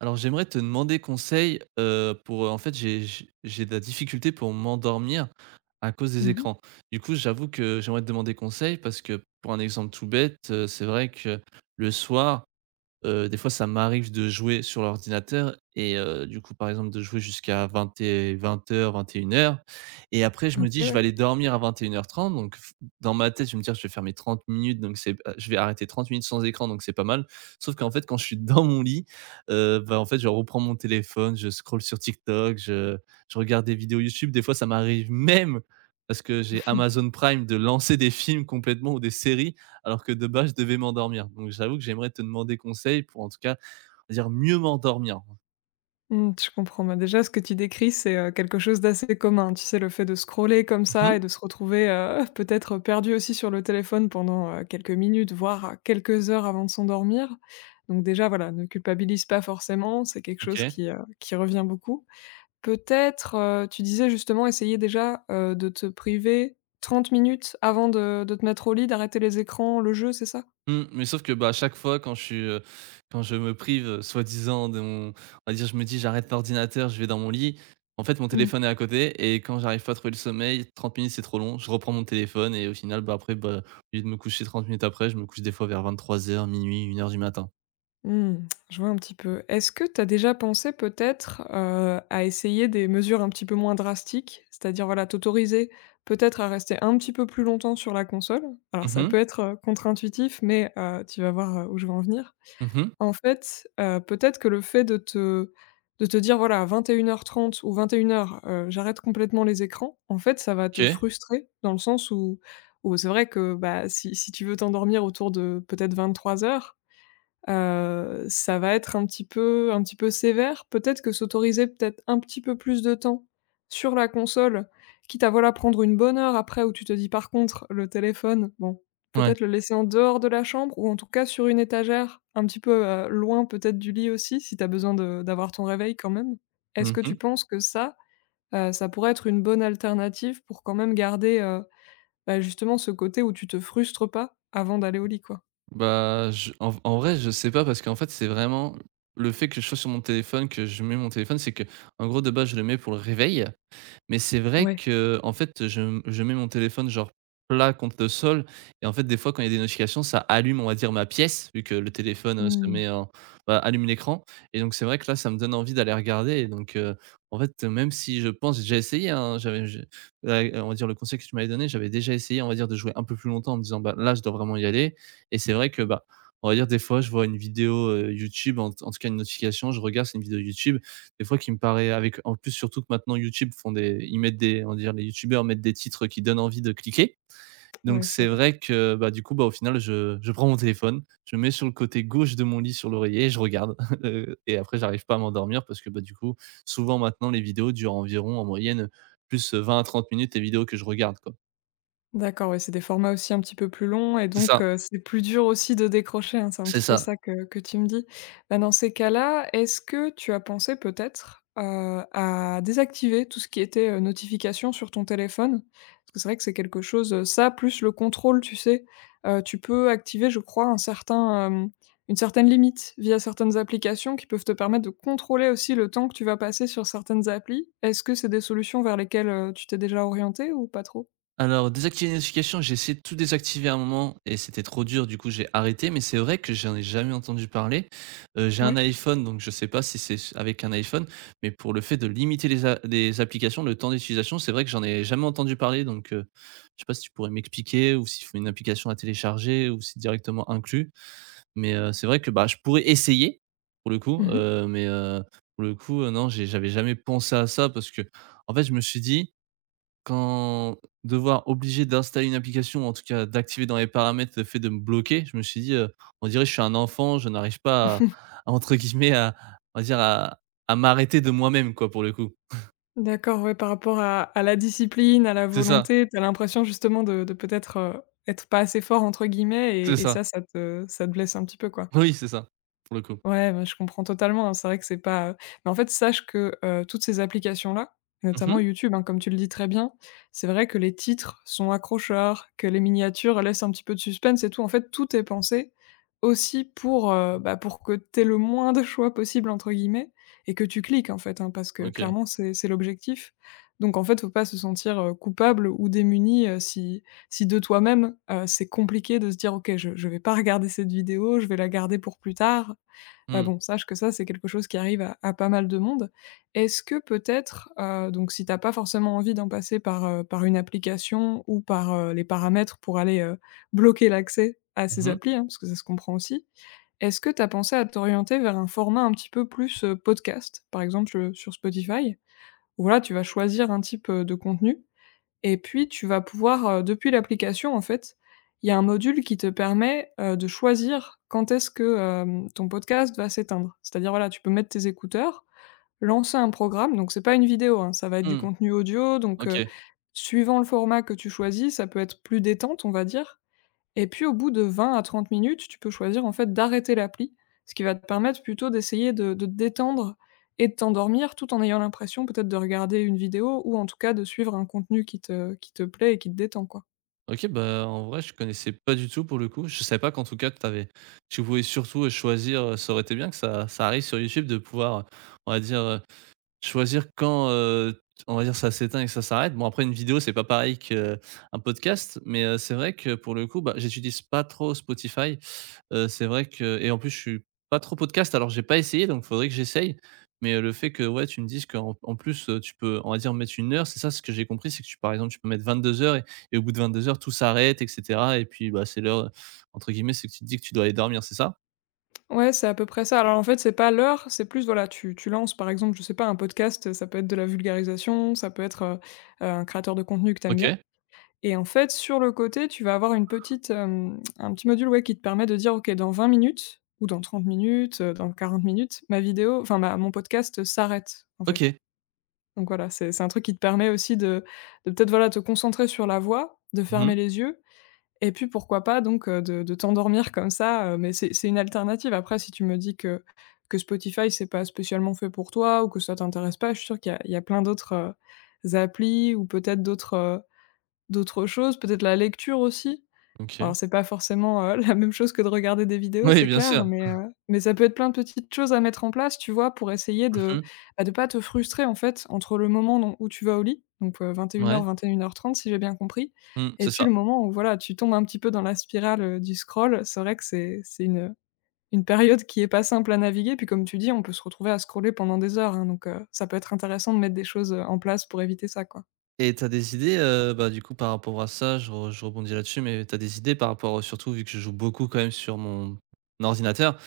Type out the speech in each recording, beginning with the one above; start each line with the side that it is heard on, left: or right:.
right: Alors j'aimerais te demander conseil, pour, en fait, j'ai de la difficulté pour m'endormir à cause
left: Mmh
right: des
left: mh.
right: écrans. Du coup, j'avoue que j'aimerais te demander conseil parce que pour un exemple tout bête, c'est vrai que le soir. Des fois, ça m'arrive de jouer sur l'ordinateur et du coup, par exemple, de jouer jusqu'à 20 et 20:00-21:00 et une heures. Et après je me
left: OK,
right: dis: «Je vais
left: ouais.
right: aller dormir à 21:30», donc f dans ma tête, je vais me dire: «Je vais faire mes 30 minutes, donc c'est bah, je vais arrêter 30 minutes sans écran, donc c'est pas mal». Sauf qu'en fait, quand je suis dans mon lit, bah, en fait, je reprends mon téléphone, je scrolle sur TikTok, je regarde des vidéos YouTube. Des fois, ça m'arrive même, parce que j'ai Amazon Prime, de lancer des films complètement ou des séries alors que de base, je devais m'endormir. Donc j'avoue que j'aimerais te demander conseil pour en tout cas, on va dire mieux m'endormir.
left: Mmh, je comprends. Bah, déjà, ce que tu décris, c'est, quelque chose d'assez commun. Tu sais, le fait de scroller comme ça
right: Mmh.
left: et de se retrouver, peut-être perdu aussi sur le téléphone pendant, quelques minutes, voire quelques heures avant de s'endormir. Donc déjà, voilà, ne culpabilise pas forcément, c'est quelque chose
right: OK.
left: qui revient beaucoup. Peut-être, tu disais justement essayer déjà, de te priver 30 minutes avant de te mettre au lit, d'arrêter les écrans, le jeu, c'est ça?
right: Mmh, mais sauf que, bah, à chaque fois quand je suis, quand je me prive, soi-disant de mon on va dire, je me dis: «J'arrête l'ordinateur, je vais dans mon lit». En fait, mon
left: Mmh.
right: téléphone est à côté et quand j'arrive pas à trouver le sommeil, 30 minutes, c'est trop long. Je reprends mon téléphone et au final, bah, après, bah, au lieu de me coucher 30 minutes après, je me couche des fois vers 23:00, 00:00, 01:00 du matin.
left: Mmh, je vois un petit peu. Est-ce que tu as déjà pensé peut-être, à essayer des mesures un petit peu moins drastiques? C'est-à-dire, voilà, t'autoriser peut-être à rester un petit peu plus longtemps sur la console. Alors
right: Mmh
left: ça
right: mh.
left: peut être, contre-intuitif, mais tu vas voir, où je veux en venir.
right: Mmh.
left: En fait, peut-être que le fait de te dire: «Voilà, à 21:30 ou 21:00, j'arrête complètement les écrans», en fait, ça va te
right: OK.
left: frustrer dans le sens où c'est vrai que, bah, si tu veux t'endormir autour de peut-être 23:00, ça va être un petit peu sévère. Peut-être que s'autoriser peut-être un petit peu plus de temps sur la console, quitte à, voilà, prendre une bonne heure après où tu te dis: «Par contre, le téléphone, bon,
right: Ouais.
left: peut-être le laisser en dehors de la chambre ou en tout cas sur une étagère, un petit peu, loin peut-être du lit aussi», si tu as besoin de d'avoir ton réveil quand même. Est-ce que tu
right: Mmh.
left: penses que ça, ça pourrait être une bonne alternative pour quand même garder, bah, justement ce côté où tu te frustres pas avant d'aller au lit, quoi?
right: Bah, je en en vrai, je sais pas parce qu'en fait, c'est vraiment le fait que je sois sur mon téléphone, que je mets mon téléphone, c'est que en gros, de base, je le mets pour le réveil. Mais c'est vrai
left: Ouais.
right: que en fait, je mets mon téléphone, genre, plat contre le sol et en fait, des fois, quand il y a des notifications, ça allume, on va dire, ma pièce, vu que le téléphone, se
left: Mmh.
right: met en bah, allume l'écran et donc c'est vrai que là, ça me donne envie d'aller regarder et donc en fait, même si je pense j'ai déjà essayé, hein, j'avais je ouais, on va dire, le conseil que tu m'avais donné, j'avais déjà essayé, on va dire, de jouer un peu plus longtemps en me disant: «Bah, là, je dois vraiment y aller» et c'est vrai que, bah, on va dire, des fois, je vois une vidéo, YouTube, en tout cas, une notification, je regarde, c'est une vidéo YouTube des fois qui me paraît avec en plus surtout que maintenant YouTube font des ils mettent des on va dire les youtubeurs mettent des titres qui donnent envie de cliquer. Donc
left: Ouais, c'est
right: c'est
left: vrai.
right: vrai que, bah, du coup, bah, au final je prends mon téléphone, je le mets sur le côté gauche de mon lit sur l'oreiller et je regarde, et après j'arrive pas à m'endormir parce que, bah, du coup, souvent maintenant les vidéos durent environ en moyenne, plus 20 à 30 minutes les vidéos que je regarde, quoi.
left: D'accord, ouais, c'est des formats aussi un petit peu plus longs et
right: C'est
left: donc
right: ça,
left: c'est plus dur aussi de décrocher, hein, c'est un
right: c'est
left: petit peu
right: ça.
left: ça que tu me dis. Bah, dans ces cas-là, est-ce que tu as pensé peut-être, à désactiver tout ce qui était, notification sur ton téléphone? Parce que c'est vrai que c'est quelque chose, ça plus le contrôle, tu sais? Tu peux activer, je crois, un certain, une certaine limite via certaines applications qui peuvent te permettre de contrôler aussi le temps que tu vas passer sur certaines applis. Est-ce que c'est des solutions vers lesquelles, tu t'es déjà orienté ou pas trop?
right: Alors, désactiver les notifications, j'ai essayé de tout désactiver à un moment et c'était trop dur, du coup j'ai arrêté, mais c'est vrai que j'en ai jamais entendu parler. J'ai un
left: Ouais.
right: iPhone, donc je sais pas si c'est avec un iPhone, mais pour le fait de limiter les applications, le temps d'utilisation, c'est vrai que j'en ai jamais entendu parler, donc je sais pas si tu pourrais m'expliquer ou s'il faut une application à télécharger ou si c'est directement inclus, mais c'est vrai que, bah, je pourrais essayer, pour le coup,
left: Mmh.
right: mais pour le coup, non, j'avais jamais pensé à ça parce que en fait, je me suis dit: quand devoir obligé d'installer une application, en tout cas d'activer dans les paramètres le fait de me bloquer, je me suis dit: «On dirait que je suis un enfant, je n'arrive pas à entre guillemets à on va dire à m'arrêter de moi-même quoi» pour le coup.
left: D'accord, ouais, par rapport à la discipline, à la
right: C'est ça,
left: volonté, t'as l'impression justement de peut-être, être «pas assez fort» entre guillemets
right: c'est
left: et
right: ça.
left: ça, ça te ça te blesse un petit peu, quoi?
right: Oui, c'est ça, pour le coup.
left: Ouais, bah, je comprends totalement, hein. C'est vrai que c'est pas, mais en fait, sache que, toutes ces applications-là, notamment
right: Mmh.
left: YouTube, hein, comme tu le dis très bien, c'est vrai que les titres sont accrocheurs, que les miniatures laissent un petit peu de suspense et tout. En fait, tout est pensé aussi pour, bah, pour que tu aies le moins de choix possible, entre guillemets et que tu cliques, en fait, hein, parce que
right: OK.
left: clairement, c'est l'objectif. Donc en fait, faut pas se sentir, coupable ou démuni, si de toi-même, c'est compliqué de se dire: «OK, je vais pas regarder cette vidéo, je vais la garder pour plus tard».
right: Mmh.
left: Bon, sache que ça, c'est quelque chose qui arrive à pas mal de monde. Est-ce que peut-être, donc si t'as pas forcément envie d'en passer par, par une application ou par, les paramètres pour aller, bloquer l'accès à
right: Mmh
left: ces
right: mh.
left: applis, hein, parce que ça se comprend aussi. Est-ce que t'as pensé à t'orienter vers un format un petit peu plus, podcast, par exemple, sur Spotify? Où là, tu vas choisir un type, de contenu et puis tu vas pouvoir, depuis l'application, en fait, il y a un module qui te permet, de choisir quand est-ce que, ton podcast va s'éteindre. C'est-à-dire, voilà, tu peux mettre tes écouteurs, lancer un programme, donc c'est pas une vidéo, hein, ça va être du
right: Mmh.
left: contenu audio, donc
right: OK.
left: suivant le format que tu choisis, ça peut être plus détente, on va dire. Et puis au bout de 20 à 30 minutes, tu peux choisir en fait d'arrêter l'appli, ce qui va te permettre plutôt d'essayer de te détendre et de t'endormir tout en ayant l'impression peut-être de regarder une vidéo ou en tout cas de suivre un contenu qui te plaît et qui te détend, quoi.
right: OK, bah, en vrai je connaissais pas du tout pour le coup. Je savais pas qu'en tout cas tu pouvais surtout, choisir, ça aurait été bien que ça arrive sur YouTube de pouvoir, on va dire, choisir quand, on va dire ça s'éteint et que ça s'arrête. Bon après une vidéo c'est pas pareil qu'un podcast, mais, c'est vrai que pour le coup, bah, j'utilise pas trop Spotify. C'est vrai que et en plus, je suis pas trop podcast, alors j'ai pas essayé, donc faudrait que j'essaye. Mais, le fait que, ouais, tu me dises qu'en plus, tu peux, on va dire, mettre une heure, c'est ça ce que j'ai compris, c'est que tu par exemple, tu peux mettre 22:00 et au bout de 22h tout s'arrête et cetera et puis, bah, c'est l'heure, entre guillemets, c'est que tu te dis que tu dois aller dormir, c'est ça?
left: Ouais, c'est à peu près ça. Alors en fait, c'est pas l'heure, c'est plus voilà, tu lances par exemple, je sais pas, un podcast, ça peut être de la vulgarisation, ça peut être, un créateur de contenu que t'aimes bien.
right: OK.
left: Et en fait, sur le côté, tu vas avoir une petite, un petit module, ouais, qui te permet de dire: «OK, dans 20 minutes ou dans 30 minutes, dans 40 minutes, ma vidéo enfin ma mon podcast, s'arrête», en fait.
right: OK.
left: Donc voilà, c'est un truc qui te permet aussi de peut-être, voilà, te concentrer sur la voix, de
right: Mmh.
left: fermer les yeux et puis pourquoi pas donc, de t'endormir comme ça, mais c'est une alternative. Après si tu me dis que Spotify, c'est pas spécialement fait pour toi ou que ça t'intéresse pas, je suis sûre qu'il y a plein d'autres, applis ou peut-être d'autres choses, peut-être la lecture aussi.
right: OK.
left: Alors c'est pas forcément, la même chose que de regarder des vidéos,
right: Oui,
left: c'est
right: bien sûr.
left: clair, mais ça peut être plein de petites choses à mettre en place, tu vois? Pour essayer de,
right: Mmh.
left: bah, de pas te frustrer, en fait, entre le moment dont où tu vas au lit, donc vingt et heures
right: Ouais.
left: heu, heures trente si j'ai bien compris,
right: Mmh, c'est
left: et puis
right: ça.
left: le moment où, voilà, tu tombes un petit peu dans la spirale, du scroll. C'est vrai que c'est une période qui est pas simple à naviguer, puis comme tu dis, on peut se retrouver à scroller pendant des heures, hein, donc ça peut être intéressant de mettre des choses, en place pour éviter ça, quoi.
right: Et t'as des idées, bah, du coup, par rapport à ça, je rebondis là-dessus, mais t'as des idées par rapport, surtout vu que je joue beaucoup quand même sur mon ordinateur,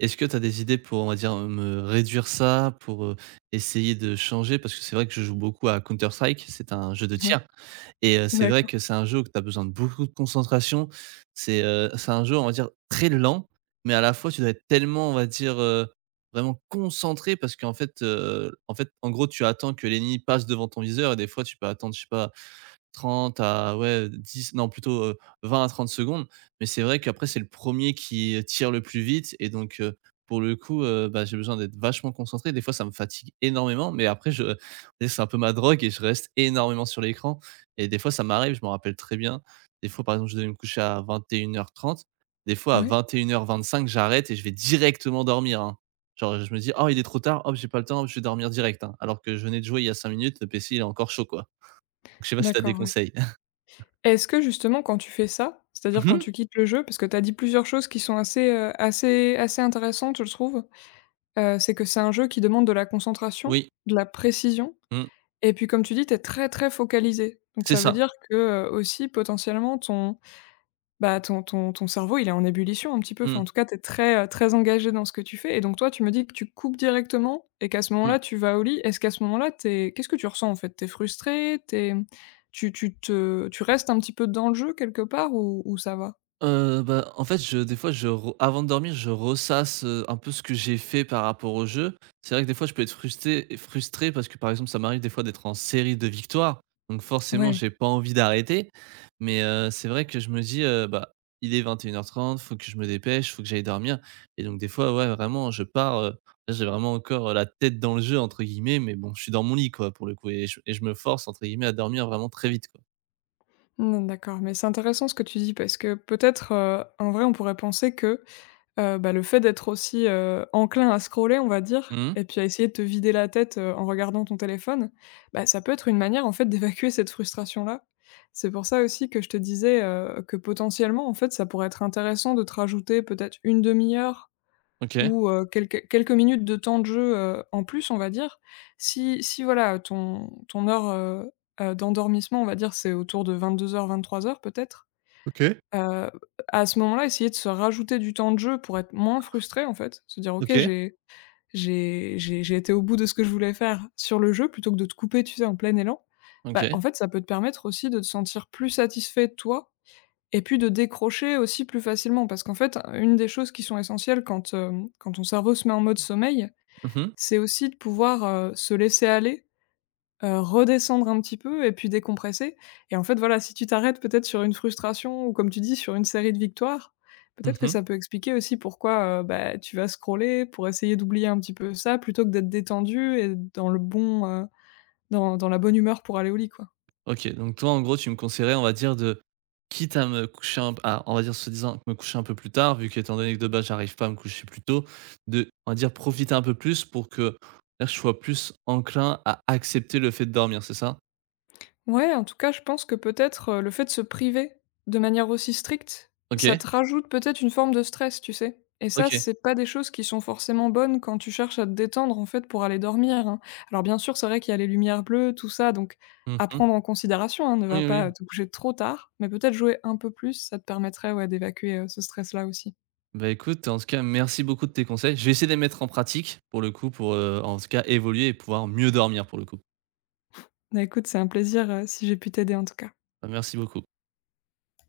right: est-ce que tu as des idées pour, on va dire, me réduire ça, pour, essayer de changer? Parce que c'est vrai que je joue beaucoup à Counter Strike, c'est un jeu de
left: Ouais.
right: tir et c'est vrai
left: D'accord.
right: que c'est un jeu où tu as besoin de beaucoup de concentration. C'est un jeu, on va dire, très lent, mais à la fois, tu dois être tellement, on va dire, vraiment concentré parce qu'en fait, en gros, tu attends que l'ennemi passe devant ton viseur et des fois, tu peux attendre, je sais pas, 30 à ouais 10 non plutôt, 20 à trente secondes. Mais c'est vrai qu'après c'est le premier qui, tire le plus vite et donc, pour le coup, bah, j'ai besoin d'être vachement concentré. Des fois ça me fatigue énormément, mais après je c'est un peu ma drogue et je reste énormément sur l'écran et des fois ça m'arrive, je m'en rappelle très bien. Des fois, par exemple, je devais me coucher à 21h30. Des fois à
left: Ouais.
right: vingt et une heures cinq j'arrête et je vais directement dormir, hein. Genre je me dis: «Oh il est trop tard, hop j'ai pas le temps, hop je vais dormir direct, hein». Alors que je venais de jouer il y a 5 minutes, le PC il est encore chaud, quoi. Donc je sais pas si tu as des
left: D'accord, ouais.
right: conseils?
left: Est-ce que justement quand tu fais ça, c'est-à-dire
right: Mmh
left: quand
right: mh.
left: tu quittes le jeu, parce que tu as dit plusieurs choses qui sont assez, assez intéressantes je trouve, c'est que c'est un jeu qui demande de la concentration,
right: Oui,
left: de la précision
right: mmh,
left: et puis comme tu dis, tu es très, très focalisé. Donc
right: c'est
left: ça veut
right: ça.
left: dire que, aussi potentiellement ton bah, ton ton ton cerveau, il est en ébullition un petit peu. Enfin,
right: Mmh,
left: en tout cas, tu es très, très engagé dans ce que tu fais et donc toi, tu me dis que tu coupes directement et qu'à ce
right: mmh.
left: moment-là, tu vas au lit. Est-ce qu'à ce moment-là, t'es qu'est-ce que tu ressens, en fait? T'es frustré? T'es tu tu te tu restes un petit peu dans le jeu quelque part ou ça va?
right: Bah, en fait, je des fois, je re avant de dormir, je ressasse, un peu ce que j'ai fait par rapport au jeu. C'est vrai que des fois, je peux être frusté frustré parce que, par exemple, ça m'arrive des fois d'être en série de victoires, donc forcément,
left: Ouais,
right: j'ai pas envie d'arrêter, mais c'est vrai que je me dis: «Bah, il est 21h30, faut que je me dépêche, faut que j'aille dormir» et donc des fois, ouais, vraiment, je pars, là, j'ai vraiment encore, la «tête dans le jeu» entre guillemets, mais bon, je suis dans mon lit, quoi, pour le coup et je me force, entre guillemets, à dormir vraiment très vite, quoi.
left: mmh, d'accord, mais c'est intéressant ce que tu dis parce que peut-être, en vrai, on pourrait penser que bah, le fait d'être aussi, enclin à scroller, on va
right: Mmh
left: dire
right: mh.
left: et puis à essayer de te vider la tête, en regardant ton téléphone, bah, ça peut être une manière, en fait, d'évacuer cette frustration-là. C'est pour ça aussi que je te disais, que potentiellement, en fait, ça pourrait être intéressant de te rajouter peut-être une demi heure
right: OK.
left: ou quelques minutes de temps de jeu, en plus, on va dire. Si voilà, ton heure, d'endormissement, on va dire, c'est autour de 22:00-23:00 peut-être.
right: OK.
left: Heu, à ce moment-là, essayer de se rajouter du temps de jeu pour être moins frustré, en fait. Se dire: «OK,
right: OK.
left: j'ai été au bout de ce que je voulais faire sur le jeu», plutôt que de te couper, tu sais, en plein élan. Bah, en
right: OK.
left: fait, ça peut te permettre aussi de te sentir plus satisfait de toi et puis de décrocher aussi plus facilement. Parce qu'en fait, une des choses qui sont essentielles quand ton cerveau se met en mode sommeil,
right: Mmh mh.
left: c'est aussi de pouvoir, se laisser aller. Redescendre un petit peu et puis décompresser et en fait, voilà, si tu t'arrêtes peut-être sur une frustration ou comme tu dis, sur une série de victoires, peut-être que
right: Mmh.
left: ça peut expliquer aussi pourquoi, bah, tu vas scroller pour essayer d'oublier un petit peu ça, plutôt que d'être détendu et dans la bonne humeur pour aller au lit, quoi.
right: OK, donc toi, en gros, tu me conseillerais, on va dire, de quitte à me coucher un à on va dire, se disant me coucher un peu plus tard, vu qu'étant donné que de base, j'arrive pas à me coucher plus tôt, de, on va dire, profiter un peu plus pour que là, je sois plus enclin à accepter le fait de dormir, c'est ça?
left: Ouais, en tout cas, je pense que peut-être, le fait de se priver de manière aussi stricte, ça
right: OK.
left: te rajoute peut-être une forme de stress, tu sais? Et ça,
right: OK.
left: c'est pas des choses qui sont forcément bonnes quand tu cherches à te détendre, en fait, pour aller dormir, hein. Alors bien sûr, c'est vrai qu'il y a les lumières bleues, tout ça, donc à
right: Mmh.
left: prendre en considération, hein, ne va
right: Oui, oui.
left: pas, te coucher trop tard, mais peut-être jouer un peu plus, ça te permettrait, ouais, d'évacuer, ce stress-là aussi.
right: Bah, écoute, en tout cas, merci beaucoup de tes conseils. Je vais essayer de les mettre en pratique, pour le coup, pour, en tout cas, évoluer et pouvoir mieux dormir, pour le coup.
left: Bah, écoute, c'est un plaisir, si j'ai pu t'aider, en tout cas.
right: Bah, merci beaucoup.